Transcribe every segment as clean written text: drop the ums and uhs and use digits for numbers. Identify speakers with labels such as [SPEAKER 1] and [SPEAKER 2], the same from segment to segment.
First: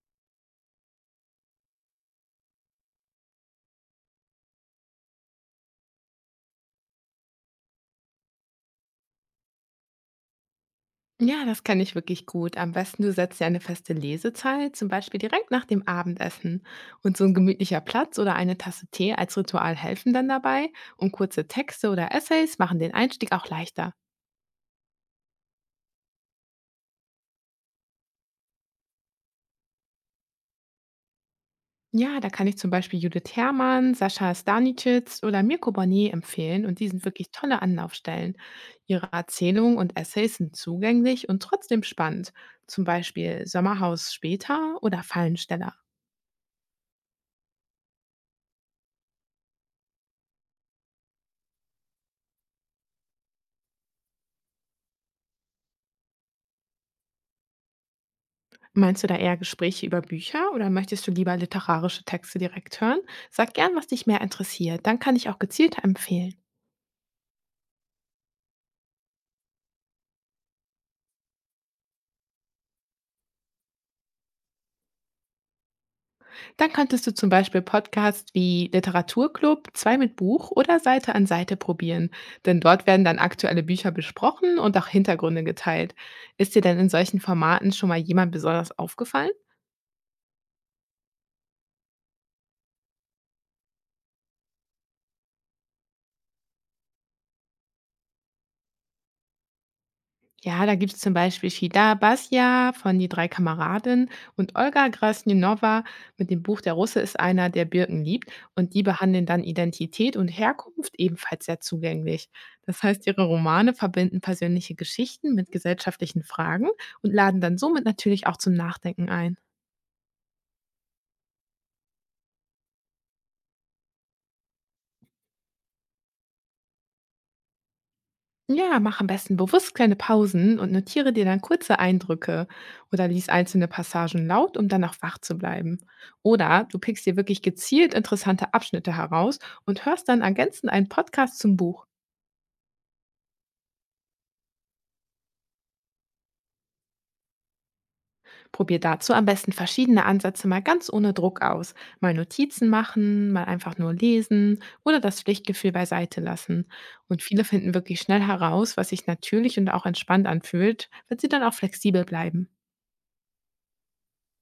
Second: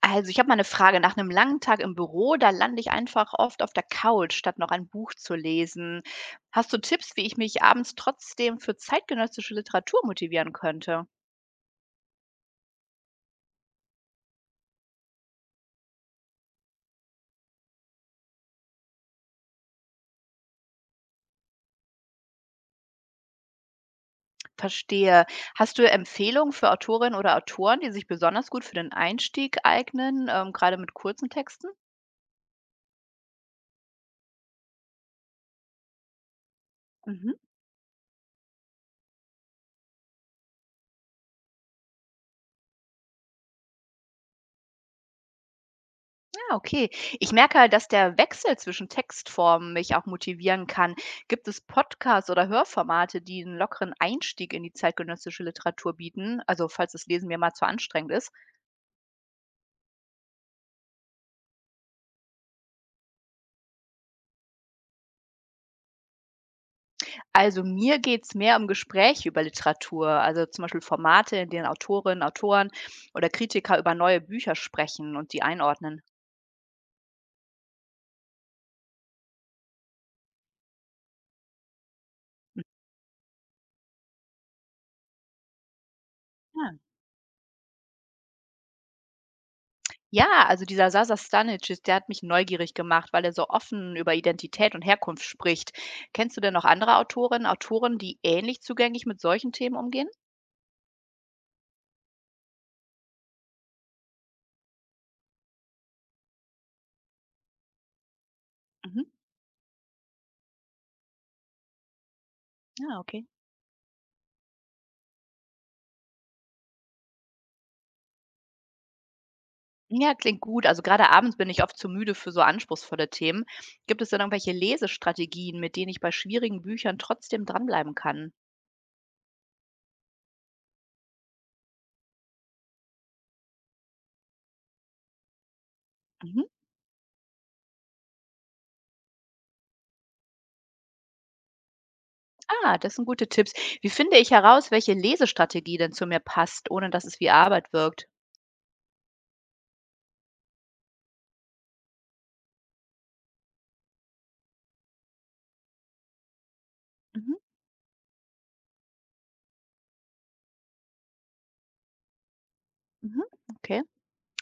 [SPEAKER 1] Also, ich habe mal eine Frage. Nach einem langen Tag im Büro, da lande ich einfach oft auf der Couch, statt noch ein Buch zu lesen. Hast du Tipps, wie ich mich abends trotzdem für zeitgenössische Literatur motivieren könnte?
[SPEAKER 2] Ja, das kann ich wirklich gut. Am besten, du setzt dir eine feste Lesezeit, zum Beispiel direkt nach dem Abendessen. Und so ein gemütlicher Platz oder eine Tasse Tee als Ritual helfen dann dabei. Und kurze Texte oder Essays machen den Einstieg auch leichter.
[SPEAKER 1] Verstehe. Hast du Empfehlungen für Autorinnen oder Autoren, die sich besonders gut für den Einstieg eignen, grade mit kurzen Texten?
[SPEAKER 2] Ja, da kann ich zum Beispiel Judith Herrmann, Sascha Stanicic oder Mirko Bonnet empfehlen. Und die sind wirklich
[SPEAKER 1] Mhm.
[SPEAKER 2] tolle Anlaufstellen. Ihre Erzählungen und Essays sind zugänglich und trotzdem spannend. Zum Beispiel Sommerhaus später oder Fallensteller.
[SPEAKER 1] Ah, okay. Ich merke halt, dass der Wechsel zwischen Textformen mich auch motivieren kann. Gibt es Podcasts oder Hörformate, die einen lockeren Einstieg in die zeitgenössische Literatur bieten? Also, falls das Lesen mir mal zu anstrengend ist.
[SPEAKER 2] Meinst du da eher Gespräche über Bücher oder möchtest du lieber literarische Texte direkt hören? Sag gern, was dich mehr interessiert, dann kann ich auch gezielter empfehlen.
[SPEAKER 1] Also, mir geht's mehr um Gespräche über Literatur, also zum Beispiel Formate, in denen Autorinnen, Autoren oder Kritiker über neue Bücher sprechen und die einordnen.
[SPEAKER 2] Dann könntest du zum Beispiel Podcasts wie Literaturclub, Zwei mit Buch oder Seite an Seite probieren, denn dort werden dann aktuelle Bücher besprochen und auch Hintergründe geteilt. Ist dir
[SPEAKER 1] Mhm.
[SPEAKER 2] denn in solchen Formaten schon mal jemand besonders aufgefallen?
[SPEAKER 1] Ja, also dieser Sasa Stanic, der hat mich neugierig gemacht, weil er so offen über Identität und Herkunft spricht. Kennst du denn noch andere Autorinnen, Autoren, die ähnlich zugänglich mit solchen Themen umgehen?
[SPEAKER 2] Ja, da gibt's zum Beispiel Shida Basja von Die drei Kameradinnen und Olga Krasnünowa mit dem Buch Der Russe ist einer, der Birken liebt. Und die
[SPEAKER 1] Mhm.
[SPEAKER 2] behandeln dann Identität und Herkunft ebenfalls sehr zugänglich. Das
[SPEAKER 1] Ja,
[SPEAKER 2] heißt, ihre
[SPEAKER 1] okay.
[SPEAKER 2] Romane verbinden persönliche Geschichten mit gesellschaftlichen Fragen und laden dann somit natürlich auch zum Nachdenken ein.
[SPEAKER 1] Ja, klingt gut. Also gerade abends bin ich oft zu müde für so anspruchsvolle Themen. Gibt es denn irgendwelche Lesestrategien, mit denen ich bei schwierigen Büchern trotzdem dranbleiben kann?
[SPEAKER 2] Ja, mach am besten bewusst kleine Pausen und notiere dir dann kurze Eindrücke oder lies einzelne Passagen laut, um dann auch wach zu bleiben.
[SPEAKER 1] Mhm.
[SPEAKER 2] Oder du pickst dir wirklich gezielt interessante Abschnitte heraus und hörst dann ergänzend einen Podcast zum Buch.
[SPEAKER 1] Ah, das sind gute Tipps. Wie finde ich heraus, welche Lesestrategie denn zu mir passt, ohne dass es wie Arbeit wirkt?
[SPEAKER 2] Probier dazu am besten verschiedene Ansätze mal ganz ohne Druck aus. Mal Notizen machen, mal einfach nur lesen oder das Pflichtgefühl beiseite lassen. Und
[SPEAKER 1] Mhm.
[SPEAKER 2] viele finden wirklich schnell heraus, was sich natürlich und auch entspannt anfühlt, wenn sie dann auch flexibel bleiben.
[SPEAKER 1] Mhm. Okay.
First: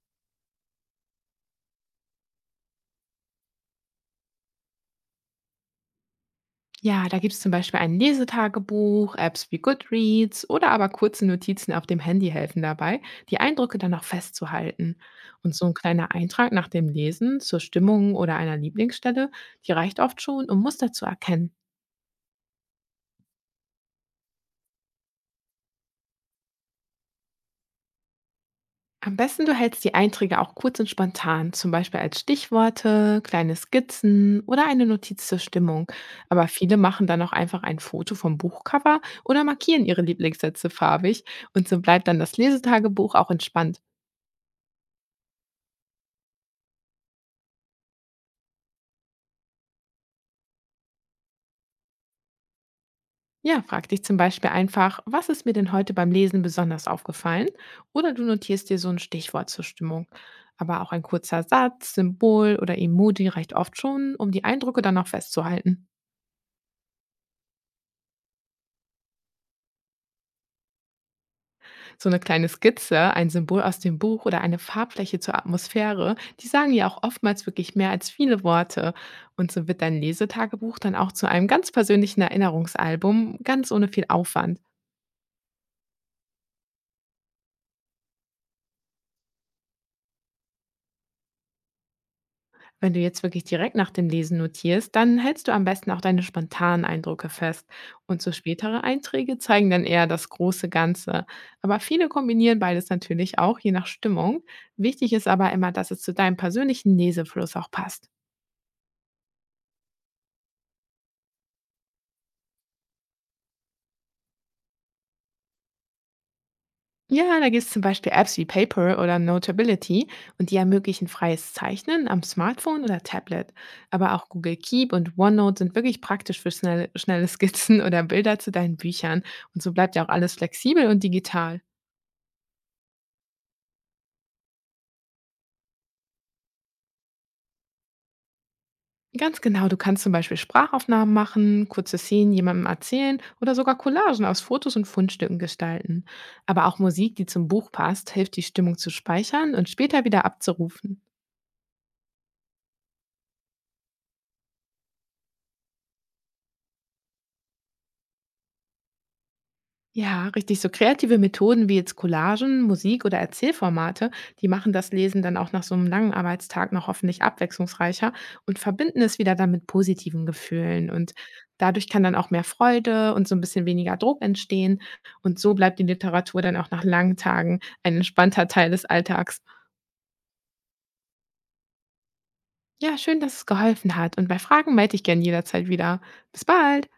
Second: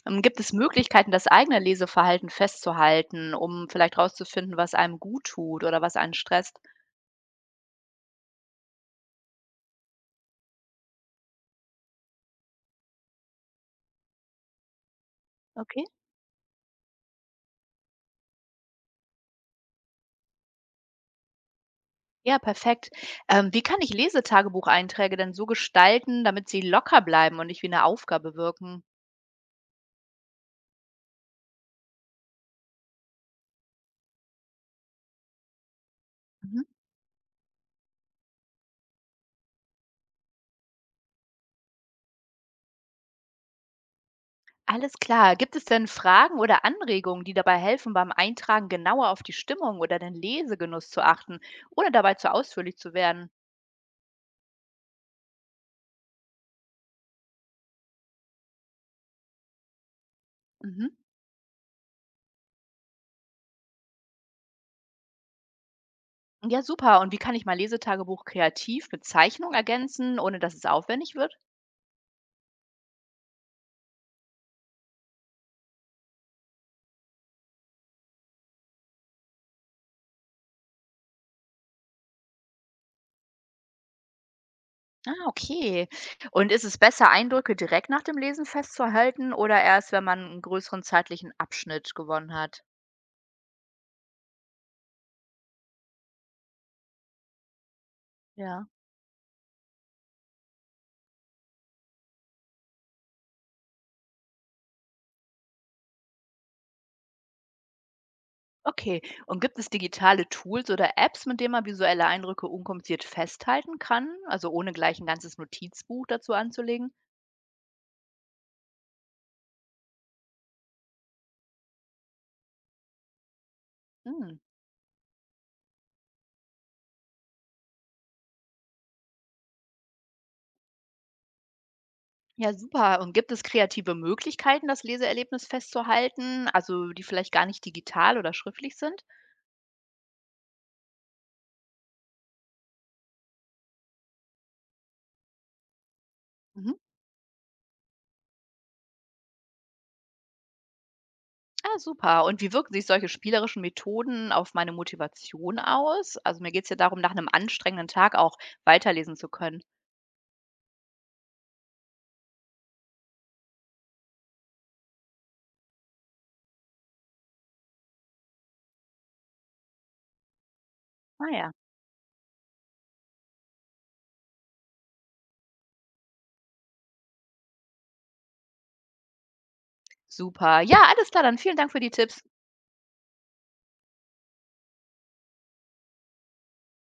[SPEAKER 1] Gibt es Möglichkeiten, das eigene Leseverhalten festzuhalten, um vielleicht rauszufinden, was einem gut tut oder was einen stresst?
[SPEAKER 2] Ja, da gibt es zum Beispiel ein Lesetagebuch, Apps wie Goodreads oder aber kurze Notizen auf dem Handy helfen dabei, die Eindrücke dann auch festzuhalten. Und so ein
[SPEAKER 1] Okay.
[SPEAKER 2] kleiner Eintrag nach dem Lesen zur Stimmung oder einer Lieblingsstelle, die reicht oft schon, um Muster zu erkennen.
[SPEAKER 1] Ja, perfekt. Wie kann ich Lesetagebucheinträge denn so gestalten, damit sie locker bleiben und nicht wie eine Aufgabe wirken?
[SPEAKER 2] Am besten du hältst die Einträge auch kurz und spontan, zum Beispiel als Stichworte, kleine Skizzen oder eine Notiz zur Stimmung. Aber
[SPEAKER 1] Mhm.
[SPEAKER 2] viele machen dann auch einfach ein Foto vom Buchcover oder markieren ihre Lieblingssätze farbig und so bleibt dann das Lesetagebuch auch entspannt.
[SPEAKER 1] Alles klar. Gibt es denn Fragen oder Anregungen, die dabei helfen, beim Eintragen genauer auf die Stimmung oder den Lesegenuss zu achten, ohne dabei zu ausführlich zu werden?
[SPEAKER 2] Ja, frag dich zum Beispiel einfach, was ist mir denn heute beim Lesen besonders aufgefallen? Oder du notierst dir so ein Stichwort zur Stimmung. Aber
[SPEAKER 1] Mhm.
[SPEAKER 2] auch ein kurzer Satz, Symbol oder Emoji reicht oft schon, um die Eindrücke dann noch festzuhalten.
[SPEAKER 1] Ja, super. Und wie kann ich mein Lesetagebuch kreativ mit Zeichnung ergänzen, ohne dass es aufwendig wird?
[SPEAKER 2] So eine kleine Skizze, ein Symbol aus dem Buch oder eine Farbfläche zur Atmosphäre, die sagen ja auch oftmals wirklich mehr als viele Worte. Und so wird dein Lesetagebuch dann auch zu einem ganz persönlichen Erinnerungsalbum, ganz ohne viel Aufwand.
[SPEAKER 1] Ah, okay. Und ist es besser, Eindrücke direkt nach dem Lesen festzuhalten oder erst, wenn man einen größeren zeitlichen Abschnitt gewonnen hat?
[SPEAKER 2] Wenn du jetzt wirklich direkt nach dem Lesen notierst, dann hältst du am besten auch deine spontanen Eindrücke fest. Und so
[SPEAKER 1] Ja,
[SPEAKER 2] spätere Einträge zeigen dann eher das große Ganze. Aber viele kombinieren beides natürlich auch, je nach Stimmung. Wichtig ist aber immer, dass es zu deinem persönlichen Lesefluss auch passt.
[SPEAKER 1] okay. Und gibt es digitale Tools oder Apps, mit denen man visuelle Eindrücke unkompliziert festhalten kann, also ohne gleich ein ganzes Notizbuch dazu anzulegen?
[SPEAKER 2] Ja, da gibt's zum Beispiel Apps wie Paper oder Notability und die ermöglichen freies Zeichnen am Smartphone oder Tablet. Aber auch
[SPEAKER 1] Hm,
[SPEAKER 2] Google Keep und OneNote sind wirklich praktisch für schnelle Skizzen oder Bilder zu deinen Büchern. Und so bleibt ja auch alles flexibel und digital.
[SPEAKER 1] ja super. Und gibt es kreative Möglichkeiten, das Leseerlebnis festzuhalten, also die vielleicht gar nicht digital oder schriftlich sind?
[SPEAKER 2] Ganz genau, du kannst zum Beispiel Sprachaufnahmen machen, kurze Szenen jemandem erzählen oder sogar Collagen aus Fotos und Fundstücken gestalten. Aber
[SPEAKER 1] Mhm.
[SPEAKER 2] auch Musik, die zum Buch passt, hilft die Stimmung zu speichern und später wieder abzurufen.
[SPEAKER 1] Ah, super. Und wie wirken sich solche spielerischen Methoden auf meine Motivation aus? Also mir geht's ja darum, nach einem anstrengenden Tag auch weiterlesen zu können.
[SPEAKER 2] Ja, richtig. So kreative Methoden wie jetzt Collagen, Musik oder Erzählformate, die machen das Lesen dann auch nach so einem langen Arbeitstag noch hoffentlich abwechslungsreicher und verbinden es wieder dann mit positiven Gefühlen. Und
[SPEAKER 1] Ah ja,
[SPEAKER 2] dadurch kann dann auch mehr Freude und so ein bisschen weniger Druck entstehen. Und so bleibt die Literatur dann auch nach langen Tagen ein entspannter Teil des Alltags.
[SPEAKER 1] super. Ja, alles klar, dann vielen Dank für die Tipps.
[SPEAKER 2] Ja, schön, dass es geholfen hat. Und bei Fragen melde ich gern jederzeit wieder. Bis bald.